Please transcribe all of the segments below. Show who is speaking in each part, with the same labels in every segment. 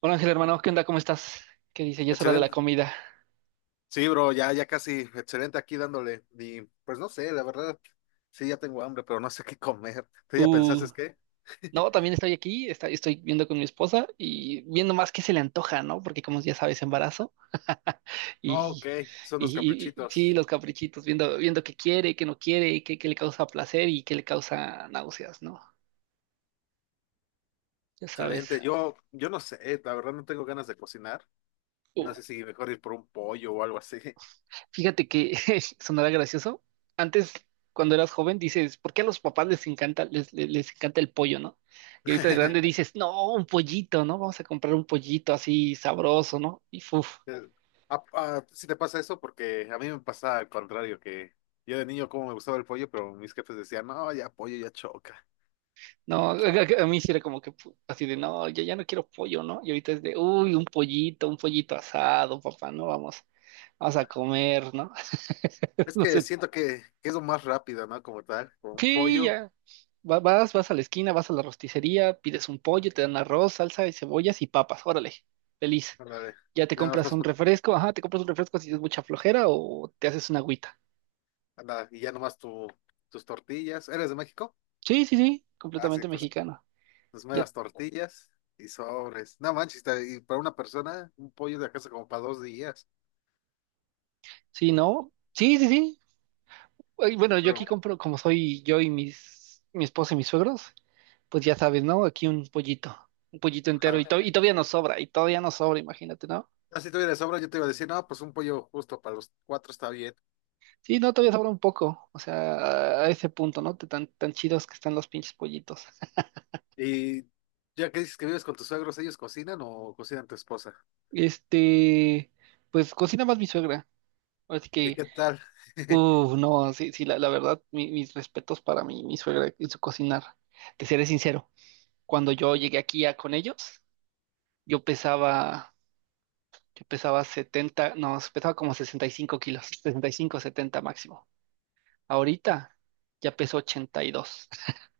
Speaker 1: Hola Ángel, hermano, ¿qué onda? ¿Cómo estás? ¿Qué dice? Ya es hora de la
Speaker 2: Excelente.
Speaker 1: comida.
Speaker 2: Sí, bro, ya casi, excelente aquí dándole. Y pues no sé, la verdad, sí, ya tengo hambre, pero no sé qué comer. ¿Tú ya pensaste
Speaker 1: Uh,
Speaker 2: qué?
Speaker 1: no, también estoy aquí, estoy viendo con mi esposa y viendo más qué se le antoja, ¿no? Porque como ya sabes, embarazo
Speaker 2: Oh, ok,
Speaker 1: y,
Speaker 2: son los
Speaker 1: sí,
Speaker 2: caprichitos.
Speaker 1: los caprichitos, viendo, viendo qué quiere, qué no quiere, qué le causa placer y qué le causa náuseas, ¿no? Ya sabes.
Speaker 2: Excelente. Yo no sé, la verdad no tengo ganas de cocinar. No sé si mejor ir por un pollo o algo así.
Speaker 1: Fíjate que sonará gracioso. Antes, cuando eras joven, dices: ¿por qué a los papás les encanta el pollo? ¿No? Y ahorita de grande dices: no, un pollito, ¿no? Vamos a comprar un pollito así sabroso, ¿no? Y fuf,
Speaker 2: Eh, ah, sí te pasa eso porque a mí me pasa al contrario, que yo de niño como me gustaba el pollo, pero mis jefes decían, no, ya pollo ya choca.
Speaker 1: no, a mí sí era como que así de, no, yo ya no quiero pollo, ¿no? Y ahorita es de, uy, un pollito asado, papá, ¿no? Vamos, vamos a comer, ¿no?
Speaker 2: Es
Speaker 1: No
Speaker 2: que
Speaker 1: sé.
Speaker 2: siento que es lo más rápido, ¿no? Como tal, con un
Speaker 1: Sí,
Speaker 2: pollo.
Speaker 1: ya. Vas a la esquina, vas a la rosticería, pides un pollo, te dan arroz, salsa y cebollas y papas. Órale, feliz.
Speaker 2: Ándale.
Speaker 1: Ya te
Speaker 2: Ya no
Speaker 1: compras
Speaker 2: estás
Speaker 1: un refresco, ajá, te compras un refresco si es mucha flojera o te haces una agüita.
Speaker 2: ándale, y ya nomás tus tortillas. ¿Eres de México?
Speaker 1: Sí, sí, sí,
Speaker 2: Ah, sí,
Speaker 1: completamente
Speaker 2: pues
Speaker 1: mexicano.
Speaker 2: tus
Speaker 1: Ya,
Speaker 2: meras tortillas y sobres. No manches, y para una persona, un pollo de casa como para dos días.
Speaker 1: sí, no, sí, sí, sí. Ay, bueno, yo
Speaker 2: Pero,
Speaker 1: aquí compro, como soy yo y mi esposa y mis suegros, pues ya sabes, ¿no? Aquí un pollito entero y, to-
Speaker 2: ah,
Speaker 1: y todavía nos sobra, y todavía nos sobra, imagínate, ¿no?
Speaker 2: ah, si tuviera sobra, yo te iba a decir, no, pues un pollo justo para los cuatro está bien.
Speaker 1: Sí, no, todavía sobra un poco, o sea, a ese punto, ¿no? Tan, tan chidos que están los pinches pollitos.
Speaker 2: Y ya que dices que vives con tus suegros, ¿ellos cocinan o cocinan tu esposa?
Speaker 1: Este, pues cocina más mi suegra, así
Speaker 2: ¿Y
Speaker 1: que,
Speaker 2: qué tal?
Speaker 1: uff, no, sí, sí, la verdad, mis respetos para mi suegra y su cocinar. Te seré sincero, cuando yo llegué aquí con ellos, yo pesaba, yo pesaba 70, no, pesaba como 65 kilos, 65, 70 máximo. Ahorita ya peso 82.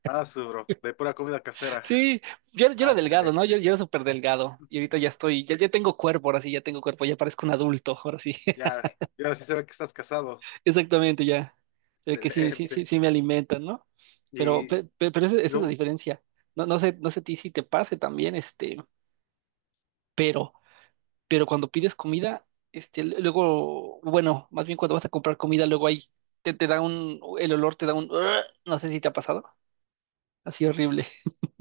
Speaker 2: Ah, su bro, de pura comida casera.
Speaker 1: Sí, yo era
Speaker 2: Ah,
Speaker 1: delgado, ¿no? Yo,
Speaker 2: excelente.
Speaker 1: yo era súper delgado y ahorita ya estoy, ya tengo cuerpo, ahora sí, ya tengo cuerpo, ya parezco un adulto, ahora sí,
Speaker 2: Ya, ya sí se ve que estás casado.
Speaker 1: exactamente, ya. Se ve que sí, sí, sí,
Speaker 2: Excelente.
Speaker 1: sí me alimentan, ¿no? Pero,
Speaker 2: Y
Speaker 1: pe- pe- pero esa es la
Speaker 2: no.
Speaker 1: diferencia. No, no sé a ti si te pase también, este, pero, pero, cuando pides comida, luego, bueno, más bien cuando vas a comprar comida, luego ahí te da un, el olor te da un, "Ugh", no sé si te ha pasado, así horrible.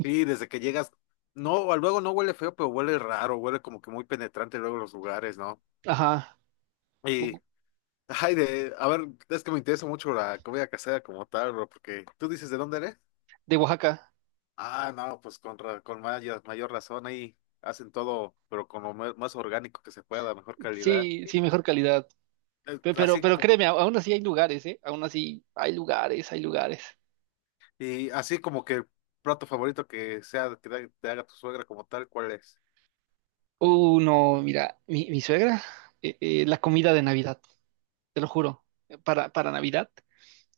Speaker 2: Sí, desde que llegas, no, luego no huele feo, pero huele raro, huele como que muy penetrante luego los lugares, ¿no?
Speaker 1: Ajá,
Speaker 2: Y, ay, de, a ver, es que me interesa mucho la comida casera como tal, bro, porque tú dices, ¿de dónde eres?
Speaker 1: de Oaxaca.
Speaker 2: Ah, no, pues con mayor, mayor razón ahí hacen todo, pero con lo más, más orgánico que se pueda, mejor calidad.
Speaker 1: Sí,
Speaker 2: Sí.
Speaker 1: sí, mejor calidad. Pe- Pero,
Speaker 2: Así,
Speaker 1: pero, créeme, aún así hay lugares, ¿eh? Aún así hay lugares, hay lugares.
Speaker 2: y así como que el plato favorito que sea, que te haga tu suegra como tal, ¿cuál es?
Speaker 1: No, mira, mi suegra, la comida de Navidad, te lo juro, para Navidad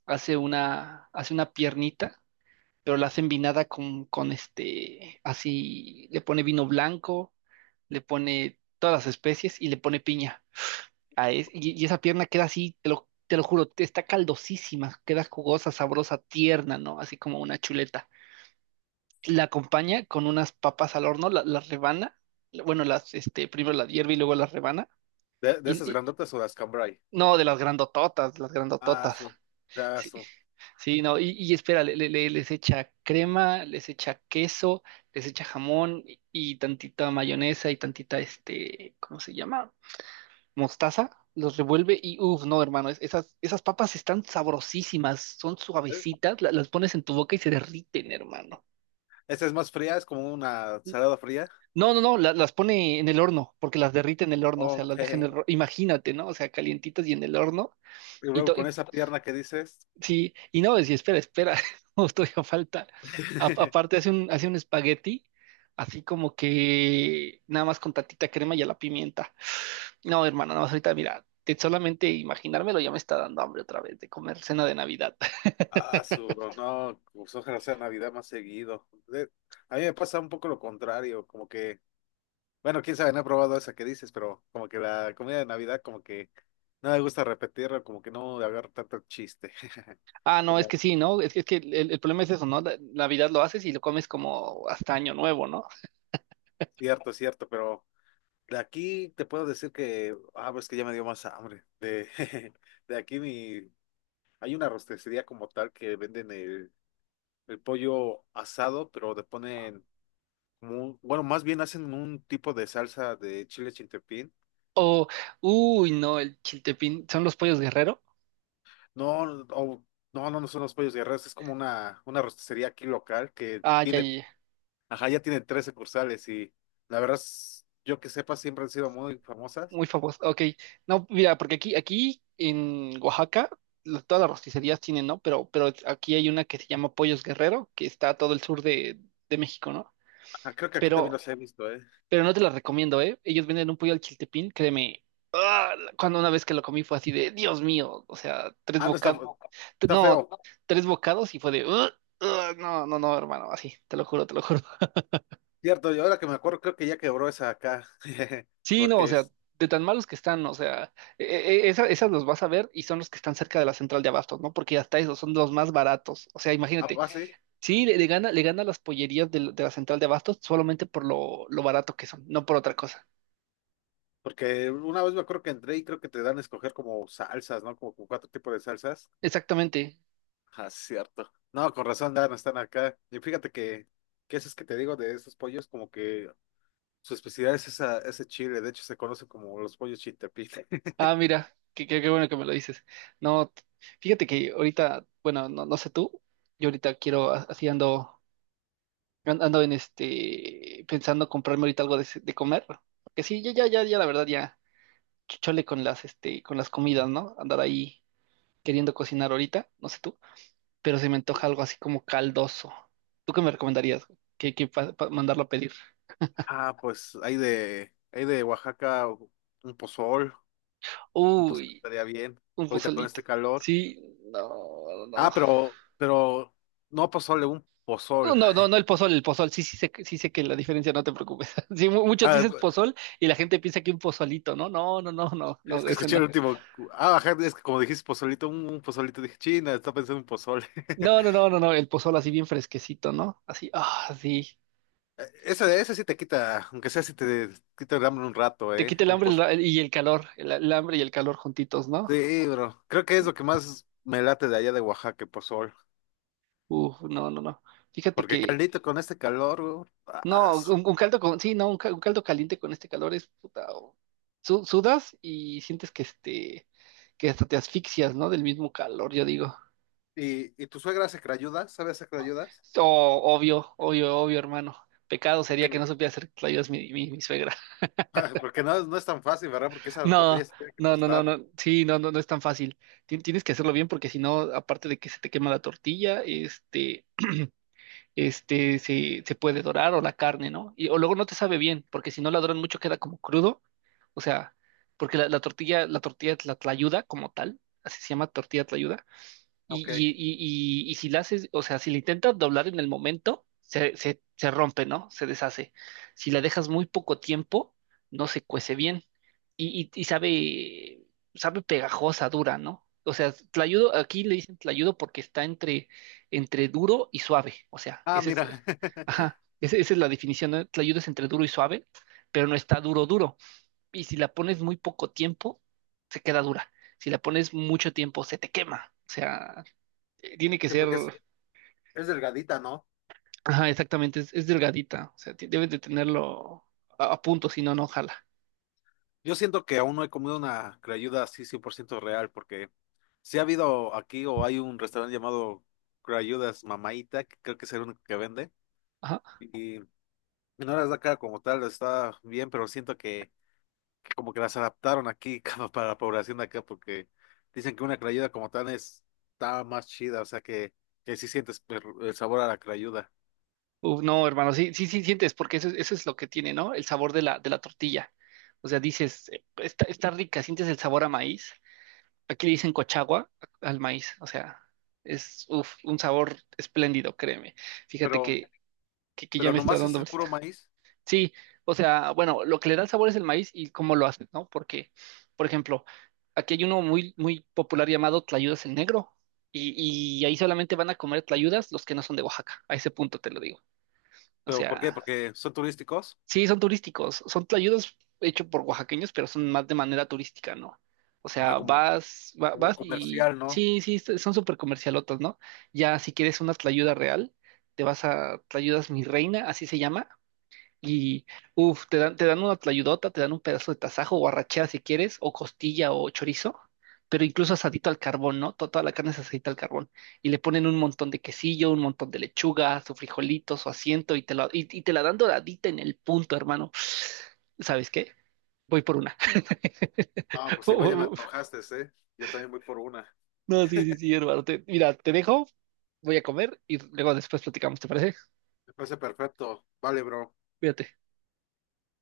Speaker 1: hace una piernita, pero la hace envinada con así, le pone vino blanco, le pone todas las especies y le pone piña. Y esa pierna queda así, te lo juro, está caldosísima, queda jugosa, sabrosa, tierna, ¿no? Así como una chuleta. La acompaña con unas papas al horno, las rebana, bueno, primero las hierve y luego las rebana,
Speaker 2: ¿De
Speaker 1: y,
Speaker 2: esas
Speaker 1: y-
Speaker 2: grandotas o las cambray.
Speaker 1: no, de las
Speaker 2: Ah,
Speaker 1: grandototas,
Speaker 2: su, ya,
Speaker 1: sí,
Speaker 2: su.
Speaker 1: sí, no, y espera, les echa crema, les echa queso, les echa jamón y tantita mayonesa y tantita, este, ¿cómo se llama? Mostaza. Los revuelve y uff, no, hermano, esas papas están sabrosísimas, son suavecitas, las pones en tu boca y se derriten, hermano.
Speaker 2: Esta es más fría, es como una salada fría.
Speaker 1: No, no, no, las pone en el horno, porque las derrite en el horno, o sea, las
Speaker 2: Ok.
Speaker 1: deja en el horno, imagínate, ¿no? O sea, calientitas y en el horno,
Speaker 2: Y
Speaker 1: y,
Speaker 2: luego
Speaker 1: to-
Speaker 2: con
Speaker 1: y-
Speaker 2: esa pierna que dices.
Speaker 1: sí, y no, decía, espera, espera, no, todavía falta. Aparte hace un espagueti, así como que nada más con tantita crema y a la pimienta. No, hermano, no, ahorita mira, de solamente imaginármelo ya me está dando hambre otra vez de comer cena de Navidad.
Speaker 2: Ah, su, no, pues ojalá sea Navidad más seguido. A mí me pasa un poco lo contrario, como que, bueno, quién sabe, no he probado esa que dices, pero como que la comida de Navidad, como que no me gusta repetirla, como que no le agarro tanto chiste.
Speaker 1: Ah, no, es
Speaker 2: Como,
Speaker 1: que sí, ¿no? Es que el problema es eso, ¿no? Navidad lo haces y lo comes como hasta Año Nuevo, ¿no?
Speaker 2: cierto, cierto, pero de aquí te puedo decir que, ah, pues que ya me dio más hambre. De aquí mi, hay una rosticería como tal que venden el pollo asado, pero le ponen, bueno, más bien hacen un tipo de salsa de chile chintepín.
Speaker 1: O, uy, no, el chiltepín, son los Pollos Guerrero.
Speaker 2: No, o- no, no, no son los pollos guerreros, es como una rosticería aquí local que
Speaker 1: Ah, ya, ya,
Speaker 2: tiene,
Speaker 1: ya,
Speaker 2: ajá, ya tiene tres sucursales y la verdad, yo que sepa, siempre han sido muy famosas.
Speaker 1: muy famoso. Ok, no, mira, porque aquí en Oaxaca, todas las rosticerías tienen, ¿no? Pero aquí hay una que se llama Pollos Guerrero, que está a todo el sur de México, ¿no?
Speaker 2: Ah, creo que aquí también
Speaker 1: Pero,
Speaker 2: los he visto, ¿eh?
Speaker 1: pero no te la recomiendo, ¿eh? Ellos venden un pollo al chiltepín, créeme. Ah, cuando una vez que lo comí fue así de, Dios mío, o sea, tres
Speaker 2: Ah, no, está,
Speaker 1: bocados,
Speaker 2: está
Speaker 1: no,
Speaker 2: feo.
Speaker 1: tres bocados y fue de: "Ugh, ugh, no, no, no, hermano", así, te lo juro, te lo juro.
Speaker 2: Cierto, y ahora que me acuerdo, creo que ya quebró esa acá.
Speaker 1: Sí, no, o
Speaker 2: Porque
Speaker 1: sea, de tan malos que están, o sea, e- esas los vas a ver y son los que están cerca de la central de abastos, ¿no? Porque hasta esos son los más baratos. O sea, imagínate,
Speaker 2: sí.
Speaker 1: sí, le gana las pollerías de la central de abastos solamente por lo barato que son, no por otra cosa.
Speaker 2: Porque una vez me acuerdo que entré y creo que te dan a escoger como salsas, ¿no? Como cuatro tipos de salsas.
Speaker 1: Exactamente.
Speaker 2: Ah, cierto. No, con razón, Dan, están acá. Y fíjate que esos que te digo de esos pollos, como que su especialidad es esa, ese chile. De hecho, se conoce como los pollos chiltepín.
Speaker 1: Ah, mira, qué, qué, qué bueno que me lo dices. No, fíjate que ahorita, bueno, no, no sé tú, yo ahorita quiero, así ando, pensando comprarme ahorita algo de comer. Que sí, ya, ya, ya, ya, la verdad, ya. Chole con con las comidas, ¿no? Andar ahí queriendo cocinar ahorita, no sé tú, pero se me antoja algo así como caldoso. ¿Tú qué me recomendarías? Mandarlo a pedir?
Speaker 2: Ah, pues hay de Oaxaca un pozol,
Speaker 1: Uy,
Speaker 2: estaría bien.
Speaker 1: un
Speaker 2: Ahorita con
Speaker 1: pozolito.
Speaker 2: este calor.
Speaker 1: Sí, no, no.
Speaker 2: Ah, pero no pozole, un
Speaker 1: No,
Speaker 2: pozol.
Speaker 1: no, no, no el pozol, el pozol. Sí, sí sé que la diferencia, no te preocupes. Sí, muchos
Speaker 2: Ah,
Speaker 1: dices pozol y la gente piensa que un pozolito, ¿no? No, no, no, no,
Speaker 2: es
Speaker 1: no,
Speaker 2: que
Speaker 1: ese
Speaker 2: escuché el
Speaker 1: no.
Speaker 2: último. Ah, ajá, es que como dijiste pozolito, un pozolito, dije, China, está pensando en pozole.
Speaker 1: No, no, no, no, no, el pozol así bien fresquecito, ¿no? Así, ah, sí.
Speaker 2: Ese sí te quita, aunque sea si te quita el hambre un rato,
Speaker 1: Te
Speaker 2: ¿eh?
Speaker 1: quita el hambre el y el calor, el hambre y el calor juntitos, ¿no?
Speaker 2: Sí, bro. Creo que es lo que más me late de allá de Oaxaca, el pozol.
Speaker 1: Uf, no, no, no. Fíjate
Speaker 2: Porque
Speaker 1: que,
Speaker 2: caldito con este calor, bro.
Speaker 1: no,
Speaker 2: As.
Speaker 1: un caldo con, sí, no, un caldo caliente con este calor es puta. Sudas y sientes que que hasta te asfixias, ¿no? Del mismo calor, yo digo.
Speaker 2: ¿Y tu suegra hace crayudas. ¿Sabe hacer crayudas?
Speaker 1: Oh, obvio, obvio, obvio, hermano. Pecado sería que
Speaker 2: Porque,
Speaker 1: no supiera hacer tlayudas mi suegra.
Speaker 2: porque no, no es tan fácil, ¿verdad? Porque esa tortilla
Speaker 1: No,
Speaker 2: se tiene que
Speaker 1: no, no, no,
Speaker 2: tostar.
Speaker 1: no. Sí, no, no, no es tan fácil. Tienes que hacerlo bien porque si no, aparte de que se te quema la tortilla. Se puede dorar o la carne, ¿no? Y, o luego no te sabe bien, porque si no la doran mucho queda como crudo, o sea, porque la tlayuda como tal, así se llama tortilla y, y,
Speaker 2: Ok.
Speaker 1: y, y, y si la haces, o sea, si la intentas doblar en el momento, se rompe, ¿no? Se deshace. Si la dejas muy poco tiempo, no se cuece bien. Y sabe pegajosa, dura, ¿no? O sea, tlayudo, aquí le dicen tlayudo porque está entre duro y suave. O sea,
Speaker 2: Ah,
Speaker 1: ese es,
Speaker 2: mira.
Speaker 1: ajá, esa es la definición, ¿no? Tlayudo es entre duro y suave, pero no está duro, duro. Y si la pones muy poco tiempo, se queda dura. Si la pones mucho tiempo, se te quema. O sea, tiene que
Speaker 2: Sí,
Speaker 1: ser,
Speaker 2: porque es delgadita, ¿no?
Speaker 1: ajá, exactamente, es delgadita, o sea, debes de tenerlo a punto, si no, no jala.
Speaker 2: Yo siento que aún no he comido una crayuda así 100% real, porque si ha habido aquí o hay un restaurante llamado Crayudas Mamaita, que creo que es el único que vende,
Speaker 1: Ajá.
Speaker 2: y no las da cara como tal, está bien, pero siento que como que las adaptaron aquí como para la población de acá, porque dicen que una crayuda como tal es, está más chida, o sea que sí sientes el sabor a la crayuda.
Speaker 1: Uf, no, hermano, sí, sí, sí sientes, porque eso, eso es lo que tiene, ¿no? El sabor de de la tortilla. O sea, dices, está rica, sientes el sabor a maíz. Aquí le dicen cochagua al maíz, o sea, es uf, un sabor espléndido, créeme. Fíjate
Speaker 2: Pero,
Speaker 1: que, que ya
Speaker 2: pero
Speaker 1: me está
Speaker 2: nomás es
Speaker 1: dando.
Speaker 2: el puro maíz.
Speaker 1: Sí, o sea, bueno, lo que le da el sabor es el maíz y cómo lo hacen, ¿no? Porque, por ejemplo, aquí hay uno muy, muy popular llamado Tlayudas el Negro y, y ahí solamente van a comer tlayudas los que no son de Oaxaca, a ese punto te lo digo. O
Speaker 2: ¿Pero por qué?
Speaker 1: sea,
Speaker 2: Porque son turísticos,
Speaker 1: sí, son turísticos, son tlayudas hechos por oaxaqueños, pero son más de manera turística, ¿no? O
Speaker 2: ajá,
Speaker 1: sea,
Speaker 2: como,
Speaker 1: vas, va-
Speaker 2: como
Speaker 1: vas y
Speaker 2: comercial, ¿no?
Speaker 1: sí, sí, son súper comercialotas, ¿no? Ya si quieres una tlayuda real, te vas a Tlayudas Mi Reina, así se llama y, uff, te dan una tlayudota, te dan un pedazo de tasajo o arrachera si quieres, o costilla o chorizo, pero incluso asadito al carbón, ¿no? Toda la carne es asadita al carbón. Y le ponen un montón de quesillo, un montón de lechuga, su frijolito, su asiento, y te la dan doradita en el punto, hermano. ¿Sabes qué? Voy por una.
Speaker 2: No, pues igual ya me antojaste, ¿eh? Yo también voy por una.
Speaker 1: No, sí, sí, sí, hermano. Mira, te dejo, voy a comer y luego después platicamos, ¿te parece?
Speaker 2: Me parece perfecto. Vale, bro.
Speaker 1: Cuídate.